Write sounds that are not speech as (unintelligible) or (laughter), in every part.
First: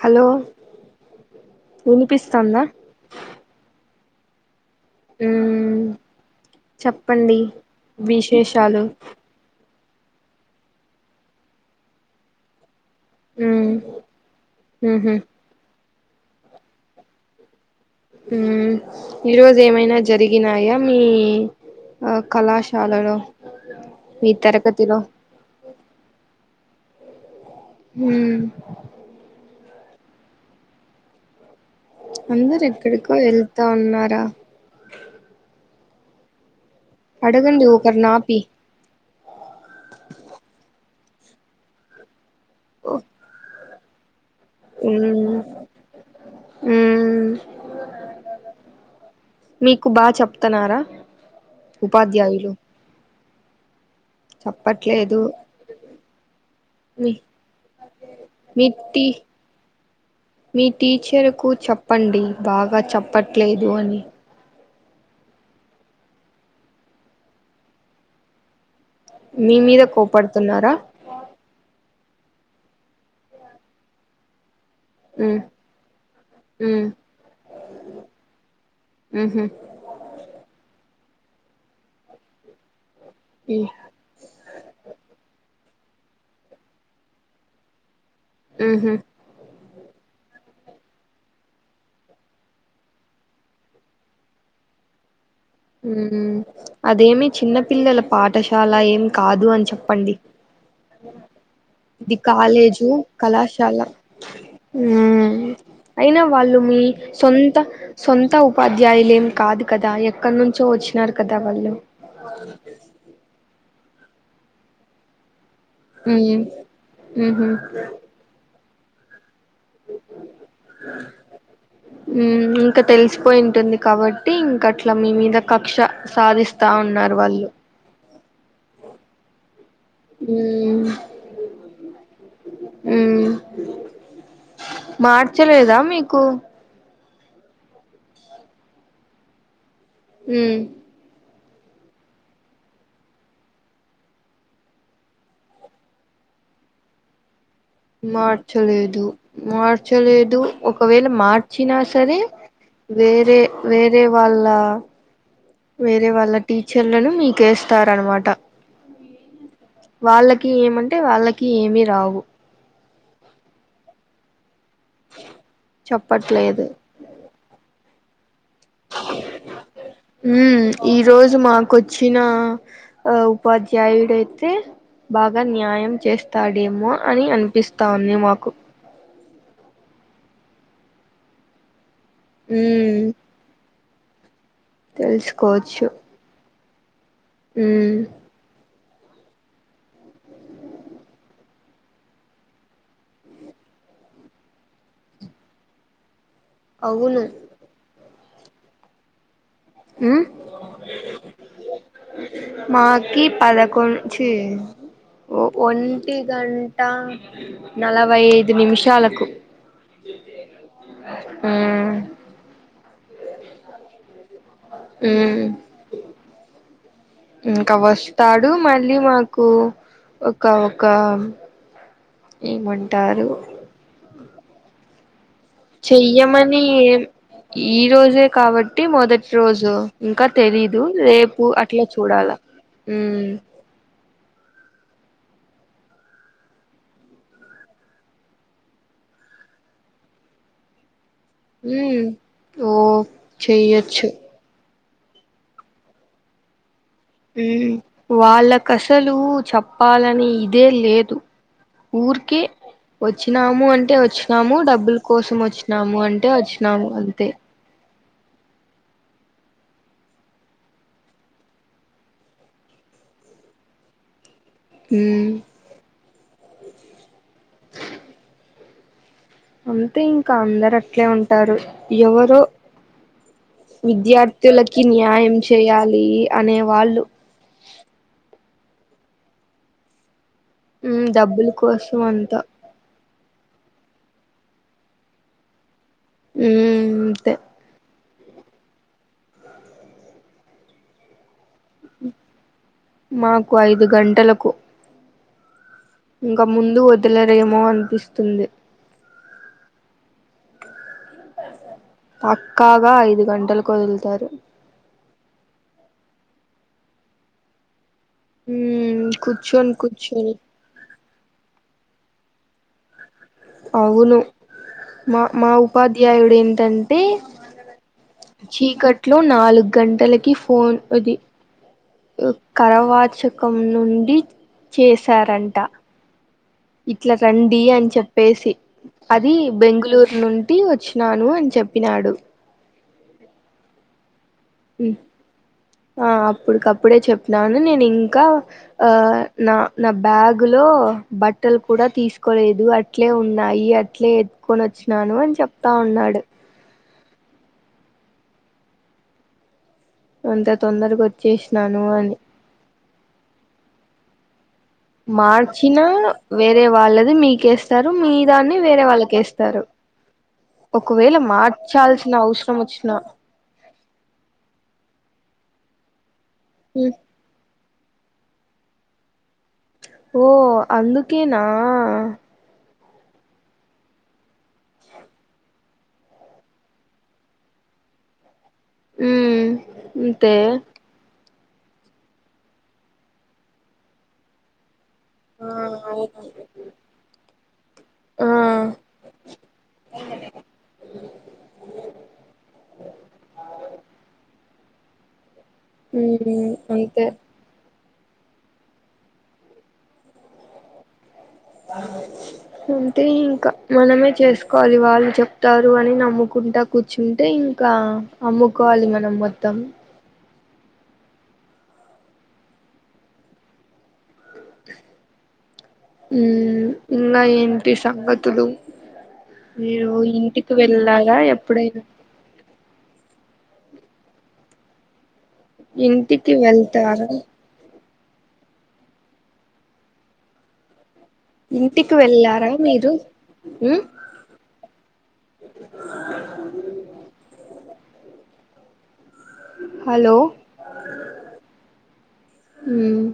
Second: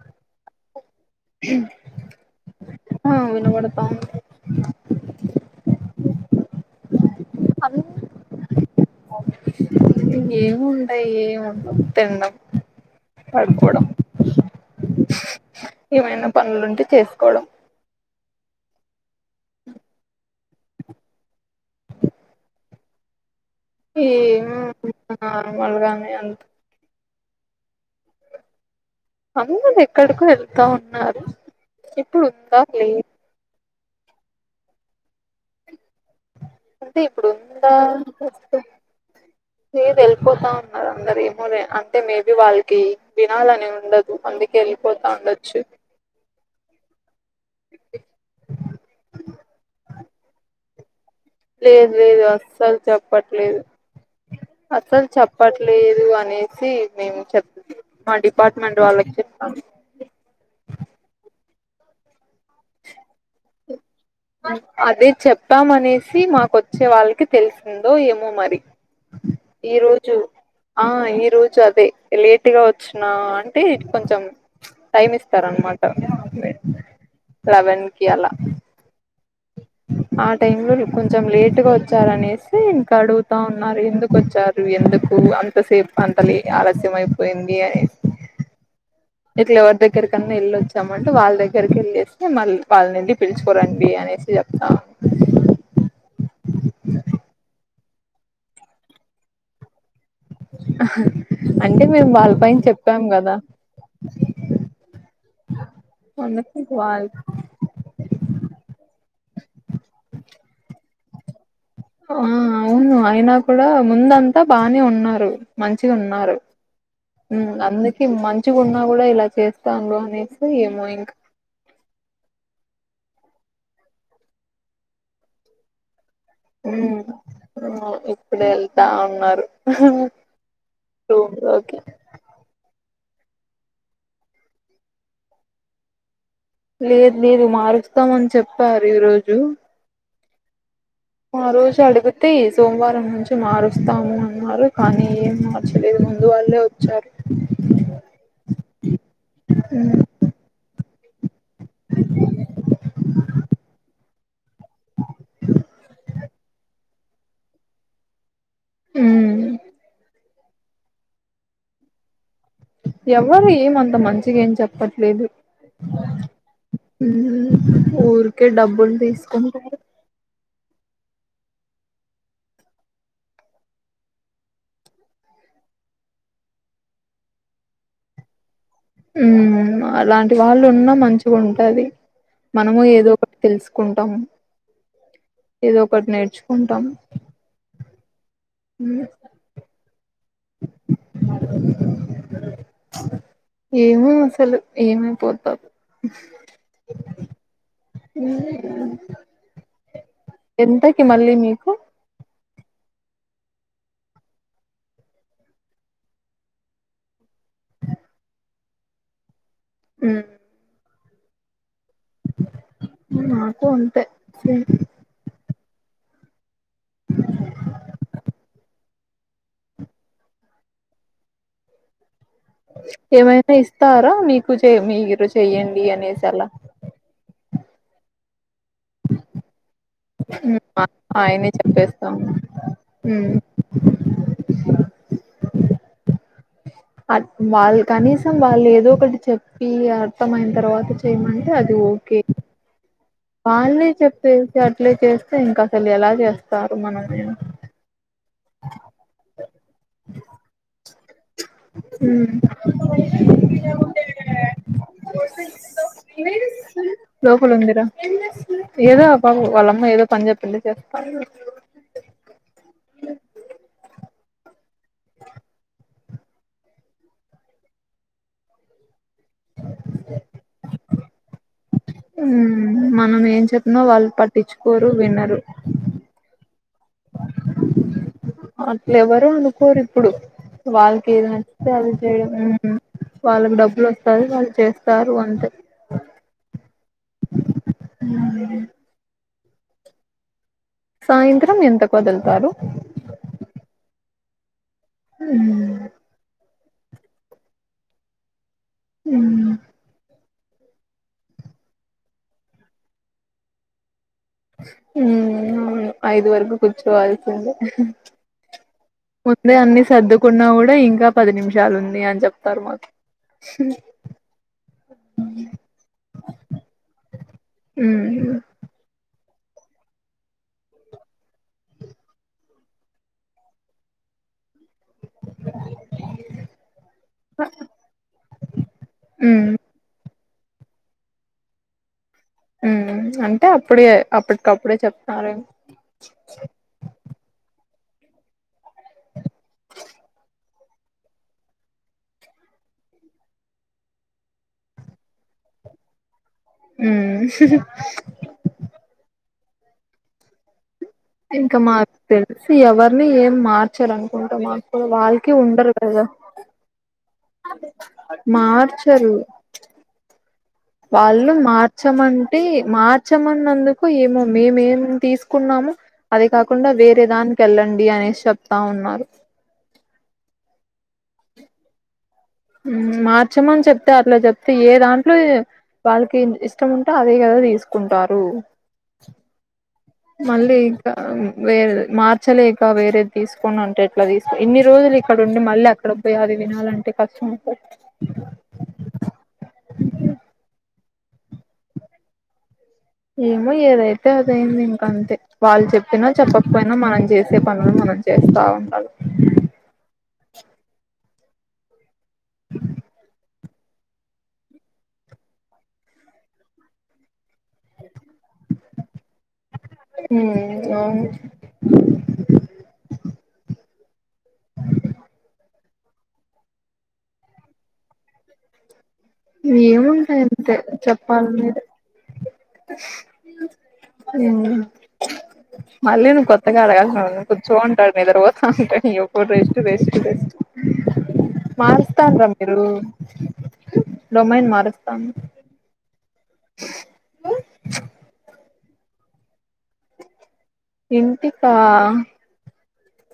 Hello వినిపిస్తందా ఆ వినబడతా (inaudible) ఉమ్ చెప్ ప్పండి విశేషాలు ఏముంటయ్ ఏముండవు తిండం మ్మ్ పడుకోడం ఊహూ ఏమైన పనులుంటే చేస్కోడం ఊమ్ ఈ రోజేమైనా జరిగ్ గినాయా మీ ఆ కళాశాలలో మీ తరగతిలో ఏమో లగానే అంత ఉమ్ అందరు ఎక్కడికో ఎళ్తా ఉన్నారు ఇప్పుడు ఉందా లేదు అందరెక్కడికో ఎళ్ తాన్నార అంటే ఇప్పుడు అడగండి ఉందా ఒకర్న్ ఆపి లేదు ఎల్పోతా ఉన్నార దరేమో లె అంటే మే బి వాల్కి వినాలని ఉంద్ డదు అందుక్ గి ఎళ్ళిపోతాండొచ్చు ఊమ్ మీకు బా చెప్తున్నారా లేదు లేదు అస్సలు చెప్ పట్లేదు అసలు చెప్పట్లేదు చెప్పట్లేదు అనేసి మీ మేము చెప్ మా మీ డిపార్ట్మెంట్ టీ వాళ్ళకు చెప్పాం మీ టీచర్కు చెప్పండి బాగా చెప్పట్లేదు అని అదే చెప్పామనేసి మాకొచ్చే వాళ్ళకి తెలిసిందో ఏమో మరి మీ ఈ మీద రోజు కోపడుతున్నారా ఆ ఈ రోజు అదే లేట్గా వచ్చిన అంటే కొంచం టైమ్ మ్మ్ ఇస్తార అనమాట మ్మ్ లెవెన్ కి అలా మ్హు ఆ టైమ్ లో కొంచెం లేటుగా వచ్చారనేసి అడుగుతా ఉన్నారు ఎందుకొచ్చారు ఎందుకు అంత సేపు వంటలి ఆలస్యమపోయింది అని హ్మ్ హు ఇట్లా ఎవరి దగ్గరకన్నా వెళ్ళొచ్చామంటే వాళ్ళ దగ్గరికి వెళ్ళేస్తే మళ్ళీ వాళ్ళనిండి పిలుచుకోరండి అనేసి చెప్తాము పిల్లల పాఠశాల ఏం కాదు అని చెప్పండి అంటే మేము ఇది వాళ్ళ పైన కాలేజు చెప్పాం కదా కళాశాల హ్మ్ అయినా వాళ్ళు అందుకు మీ వాళ్ళ సొంత సొంత ఉపాధ్యాయులు ఏమి కాదు కదా చూ వచ్చినారు కదా వాళ్ళు ఆ అవును అయినా కూడా డా ముందంతా బానే ఉన్నారు మంచిగా ఉన్నారు మ్మ్ హ్మ్ మ్హు అందుకి మం ంచిగున్నా కూడా ఇలా చేస్ స్తాన్లు అనేసి ఏమో ఇంకా ఉమ్ ఇంకా తెలిసిపోయి ఉంటుంది కాబట్టి ఇంకా అట్లా మీ మీద కక్ష సాధిస్తా ఉన్నారు వాళ్ళు ఇప్పుడు వెళ్తా ఉన్నారు రూంలోకి హ్మ్ మార్చలేదా మీకు లేదు లేదు మారుస్తామని చెప్పారు ఈ రోజు హ్మ్ ఆ రోజు అడిగితే ఈ సోమవారం నుంచి మారుస్తాము అన్నారు కానీ ఏం మార్చలేదు ముందు వాళ్లే వచ్చారు మార్చలేదు మార్చలేదు ఒకవేళ మార్చినా సరే వేరే వేరే వాళ్ళ వేరే వాళ్ళ టీచర్ చెల్లను మీకేస్తార అనమాట వాళ్ళక్ కె ఏమంటె వాళ్ళకి ఏమి రావు. ఎవరు ఏమంత మంచిగ ఏం చెప్ ప్పట్లేదు చెప్పట్లేదు ఊర్ కె డబ్బులు తీసుకుంటారు ఉమ్ ఈ రోజు మాకొచ్చిన ఆ ఉపాధ్యాయుడయితె బాగా న్యాయం చేస్తాడేమో అని అనిపిస్తా ఉంది మాకు హ్మ్ అలాంటి వాళ్ళు ఉన్న మంచిగ ఉంటాది మనము ఉమ్ ఏదో ఒకటి తెలుసు కుంటాము తెలుసుకోవచ్చు కుంటాం హ్మ్ ఉమ్ ఏమో అసలు ఏమైపోతారు అవును ఉమ్ ఎంతకి మళ్ళీ మీకు మాకి పదకొండ్ చీ ఒంటి గంట నలభై ఐదు నిమిషాలకు ఊ ఊ నాకు అంతె సేమ్ ఊ ఇంకా వస్తాడు మన్ మళ్ళీ మాకు ఒక ఒక ఏమంటారు ఏమైన ఇస్తారా మీ కుచే మీరు చె చెయ్యమని ఏం ఈ రోజె కాబట్ టి మొదటి రోజు ఇంకా తెలీదు రేపు ఆయనే అట్లా చెప్పేస్తాం చూడాలా ఉమ్ అ వాళ్ కనీసం వాళ్ళు ఏదో ఒకటి చెప్పి అర్థంమయిన తర్వాత చె చేయమంటె అది ఉమ్ ఓకె ఓ వాళ్ళే చెయ్యొచ్చు చెప్పేసి అల్ అట్లే చేస్తే ఇంక అసలు ఎలా చేస్తా ఉం వాళ్ళకసలు చెప్పాలని ఇదే లేదు. ఊరికే వచ్చినాము అంటె వచ్చినాము డబ్బుల కోసం వచ్చినాము అంటె వచ్చినాము అంతె లోపల ఉందిరా ఏదో అబా వాళ్లమ్మ ఏదో పని చెప్పింది చేస్తా ఉమ్ అంతే ఇంకా అందరు అట్లే ఉంటారు ఎవరో మనం ఏం చెప్పినా వాళ్ళు విద్యార్థులకి పట్టించుకోరు న్యాయం వినరు చేయాలి అనే వాళ్ళు అట్ల ఎవరు అనుకోరు ఇప్పుడు మ్మ్ వాళ్ళకి ఏది డబ్బుల నచ్చితే అది కోసం అంతా చేయడం వాళ్ళకి డబ్బులు వస్తాయి వాళ్ళు చేస్తారు అంతే ఉమ్ అంతే ఆ సాయంత్రం ఎంతకు వదులుతారు మాకు ఐదు గంట టలకు హ ఇంకా ముందు వదలరేమో అనిపిస్తుంది ఉమ్ పక్కాగా ఐదు గంటల కు వదులుతారు ఉ ఐదు వరకు కూర్చోవాల్సిందే మ్మ్ ముందే కూర్చొని అన్ని కూర్చొని సర్దుకున్నా కూడా ఇంకా పది నిమిషాలు ఉంది అ చెప్తారు మాకి అవును మా మా ఉపాధ్యాయుడు ఏంటంటే చీకట్ లో నాలుగు గంటలకి ఫోన్ ది కరవాచకం నుండి చేశారంట ఇట్లా రండి అని చెప్పేసి అది బెంగళూరు నుండి ఒకటి వచ్చినాను అని చెప్పినాడు ఉ అంటే అప్పుడే అప్పటికప్పుడే చెప్తారు ఆ అప్పుడికప్పుడే చెప్పినారు నేను ఇంకా ఆ నా నా బ్యాగు లో, బట్టలు కూడా తీసుకోలేదు. అట్లే ఉన్నాయి. అట్లే ఎత్తుకొని వచ్చినాను అని చెప్తా ఉన్నాడు. ఊ అంత తొందరగా ఇంకా వచ్చేసినాను మాకు అని తెలిసి ఎవరిని ఏం మార్చరను ఉంటామా మార్చినా వేరే వాళ్ళది మీకేస్తారు మీ దాన్ని వేరే మార్చరు వాళ్ళకేస్తారు ఒకవేళ వాళ్ళు మార్చాల్సిన మార్చమంటే అవసరం వచ్చిన మార్చమన్నందుకు ఏమో మేమేం తీసుకు కున్నాము అది కాకుండా వేరే దానికి వెళ్ళండి డి అనేసి చెప్తా ఉన్నారు ఓ అందుకేనా మార్చామని చెప్తే అట్లా చెప్తే ఏ దాంట్లో వాళ్ళకి ఇష్టం ఉంటే అదే కదా తీసుకుంటారు ఉమ్ అంతే మళ్ళీ ఇకా వేరే మార్చలేక వేరేది తీసుకోని ఉంటే ఎట్లా తీసుకో ఇన్ని రోజులు అక్కడ ఉండి ఆ మళ్ళీ అక్కడ పోయి అవును అది వినాలంటే కష్టం అ ఆ ఇంకా అంతే వాళ్ళు చెప్పినా ఉమ్ చెప్పకపోయినా మనం అంతే చేసే పనులు మనం చేస్తా ఉండదు అంటే ఇంకా మనమే చేసుకోవాలి వాళ్ళు చెప్తారు అని నమ్ముకుంటా కూర్చుంటే ఇంకా అమ్ముకోవాలి మనం మొత్తం ఉమ్ అవును ఉమ్ ఇంకా ఏంటి సంగతులు మీరు ఏముంటాయి ఇంటికి అంతే వెళ్ళారా చెప్పాలి మీరే ఎప్పుడైనా ఉమ్ మళ్ళీ నువ్వు ఇంటికి కొత్తగా అడగాల్సిన వెళ్తారా అవసర కూర్చుంటాడు నిద్ర పోతాంటాడు ఎప్పుడూ రెస్ట్ రెస్ట్ రెస్టు ఇంటికి మారుస్తాను రా వెళ్ళారా మీరు మ్మ్ డొమైన్ మారుస్తాను హలో ఇంటికా మ్మ్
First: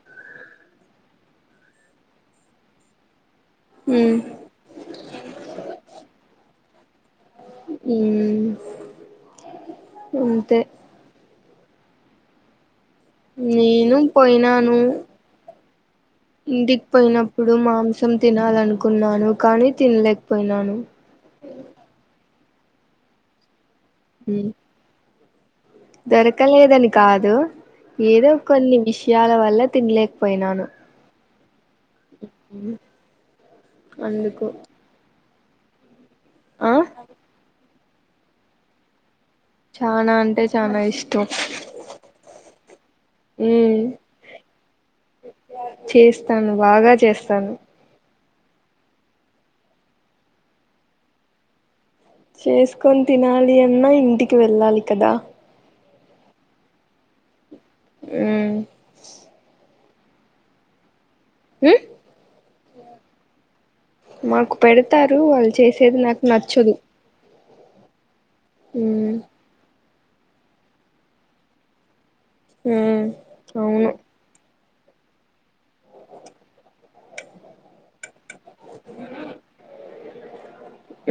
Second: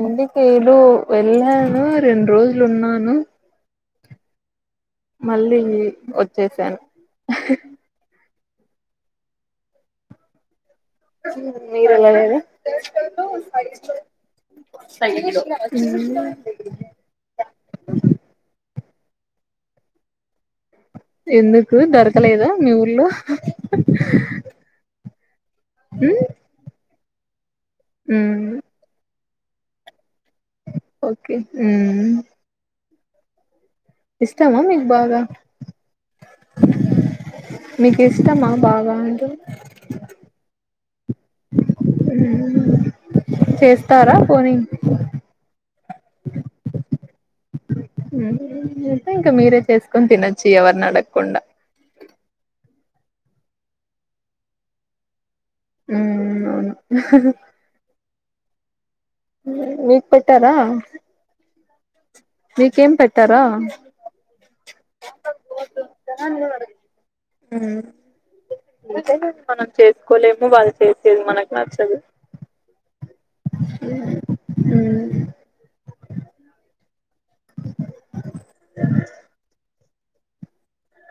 ఇ నేను వెళ్ళాను రెండు రోజులు ఉన్నాను ఉమ్ మళ్ళీ వచ్చేసాను ఉ అంతే మీరెలానేేది నేను పోయినాను ఇంటికి పోయినప్పుడు మాంసం తినాలనుకు కున్నాను కానీ తిన లే ఎందుకు దొరకలేదా మీ ఊర్లో ఉమ్ ఉమ్ దొరకలేదని కాదు ఏదో ఉమ్ కొన్ని విష్ యాల వల్ల తినలేకపోయినాను ఓకే మ్మ్ (inaudible) అందుకు ఇష్టమా మీకు బాగా ఆ (unintelligible) మీకు ఇష్టమా బాగా ఉంటు చనా అంటే చనా ఇష్టం చేస్తారా పోనీ చేస్తాను. ఉ బాగా చేస్తా తను ఇంకా మీరే చేసుకొని తినొచ్చు. ఎవరిని అడగకుండా చేసుకొని తినాలి అన్నా ఇంటికి వెళ్ళాలి కదా ఉ అవును (unintelligible) ఉమ్ (unintelligible) పెట్టారా ఉ మికేం పెట్టారా మాకు పెడతారు వాళ్ళు చేసేది నాకు నచ్చదు. అ ఉమ్ మన చేసుకోలేము, వాళ్ళు చేసేది మనకు నచ్చదు. హ అవును హు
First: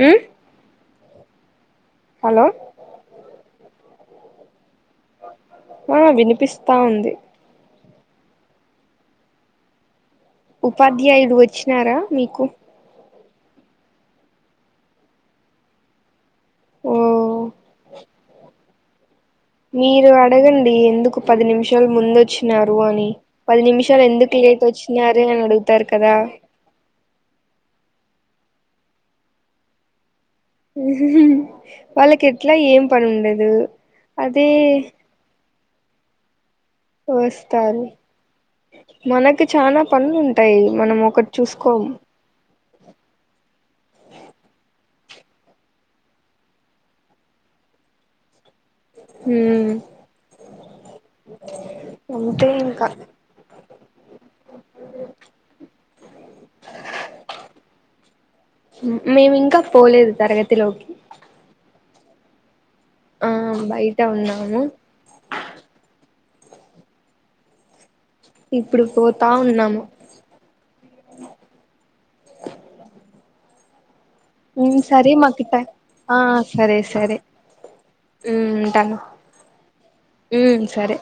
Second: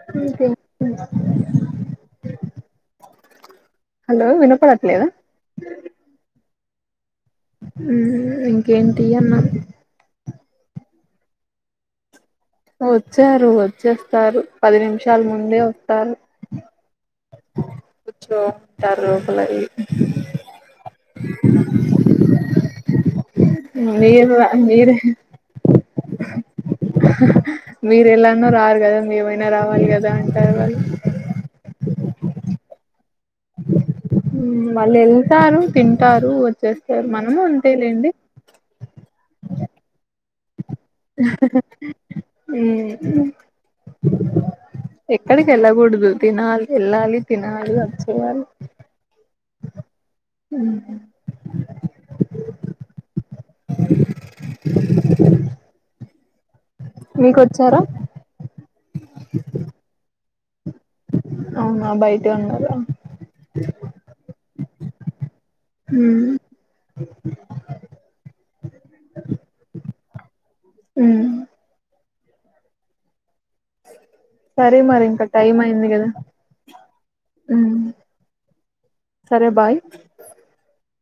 ఉమ్ ఇంకేం (unintelligible) హలో హలో వినప్ప ఆ వినిపిస్ త ఉంది మ్ ఇంకేంటీఅన్న ఉపాధ్యాయుడు వచ్చినారా మీకు వచ్చారు వచ్చేస్తారు పది నిమిషాల ముందే వస్తారు ఓ పచ్చో తర్రు మీరు అడగండి ఎందుకు పది నిమిషాలు ముందు వచ్చినారు. అని పది నిమిషాలు మీరు ఎందుకు లేట్ మీరు వచ్చినార అని అడుగుతారు కదా. మీరు ఎలానో రారు కదా మిమైనా రావాలి కదా. అంటారు వాళ్ళు (unintelligible) వాళ్ళకి ఎట్లా ఏం పని ఉండదు. అదే వాళ్ళు ఎంతారు తింటారు వచ్చేస్తారు మనము వస్తారు అంతేలేండి మనకు చాలా పనులు ఉంట టై అ ఎక్కడికి వెళ్ళకూడదు తినాలి వెళ్ళాలి తినాలి వచ్చియాలి హ అంటే ఇంకా మీకు వచ్చారా మేము ఇంకా పోలేదు తరగతి తెలుకి అవునా బయట ఉండద ఆ బయట ఉన్నాము ఉమ్, ఇప్పుడు పోతా ఉన్నాము ఉమ్. ఉ మరి సరే ఇంకా మా కట్ట టైం అయింది కదా ఆ సరే సరే ఉమ్, హ తను సరే బాయ్ సరే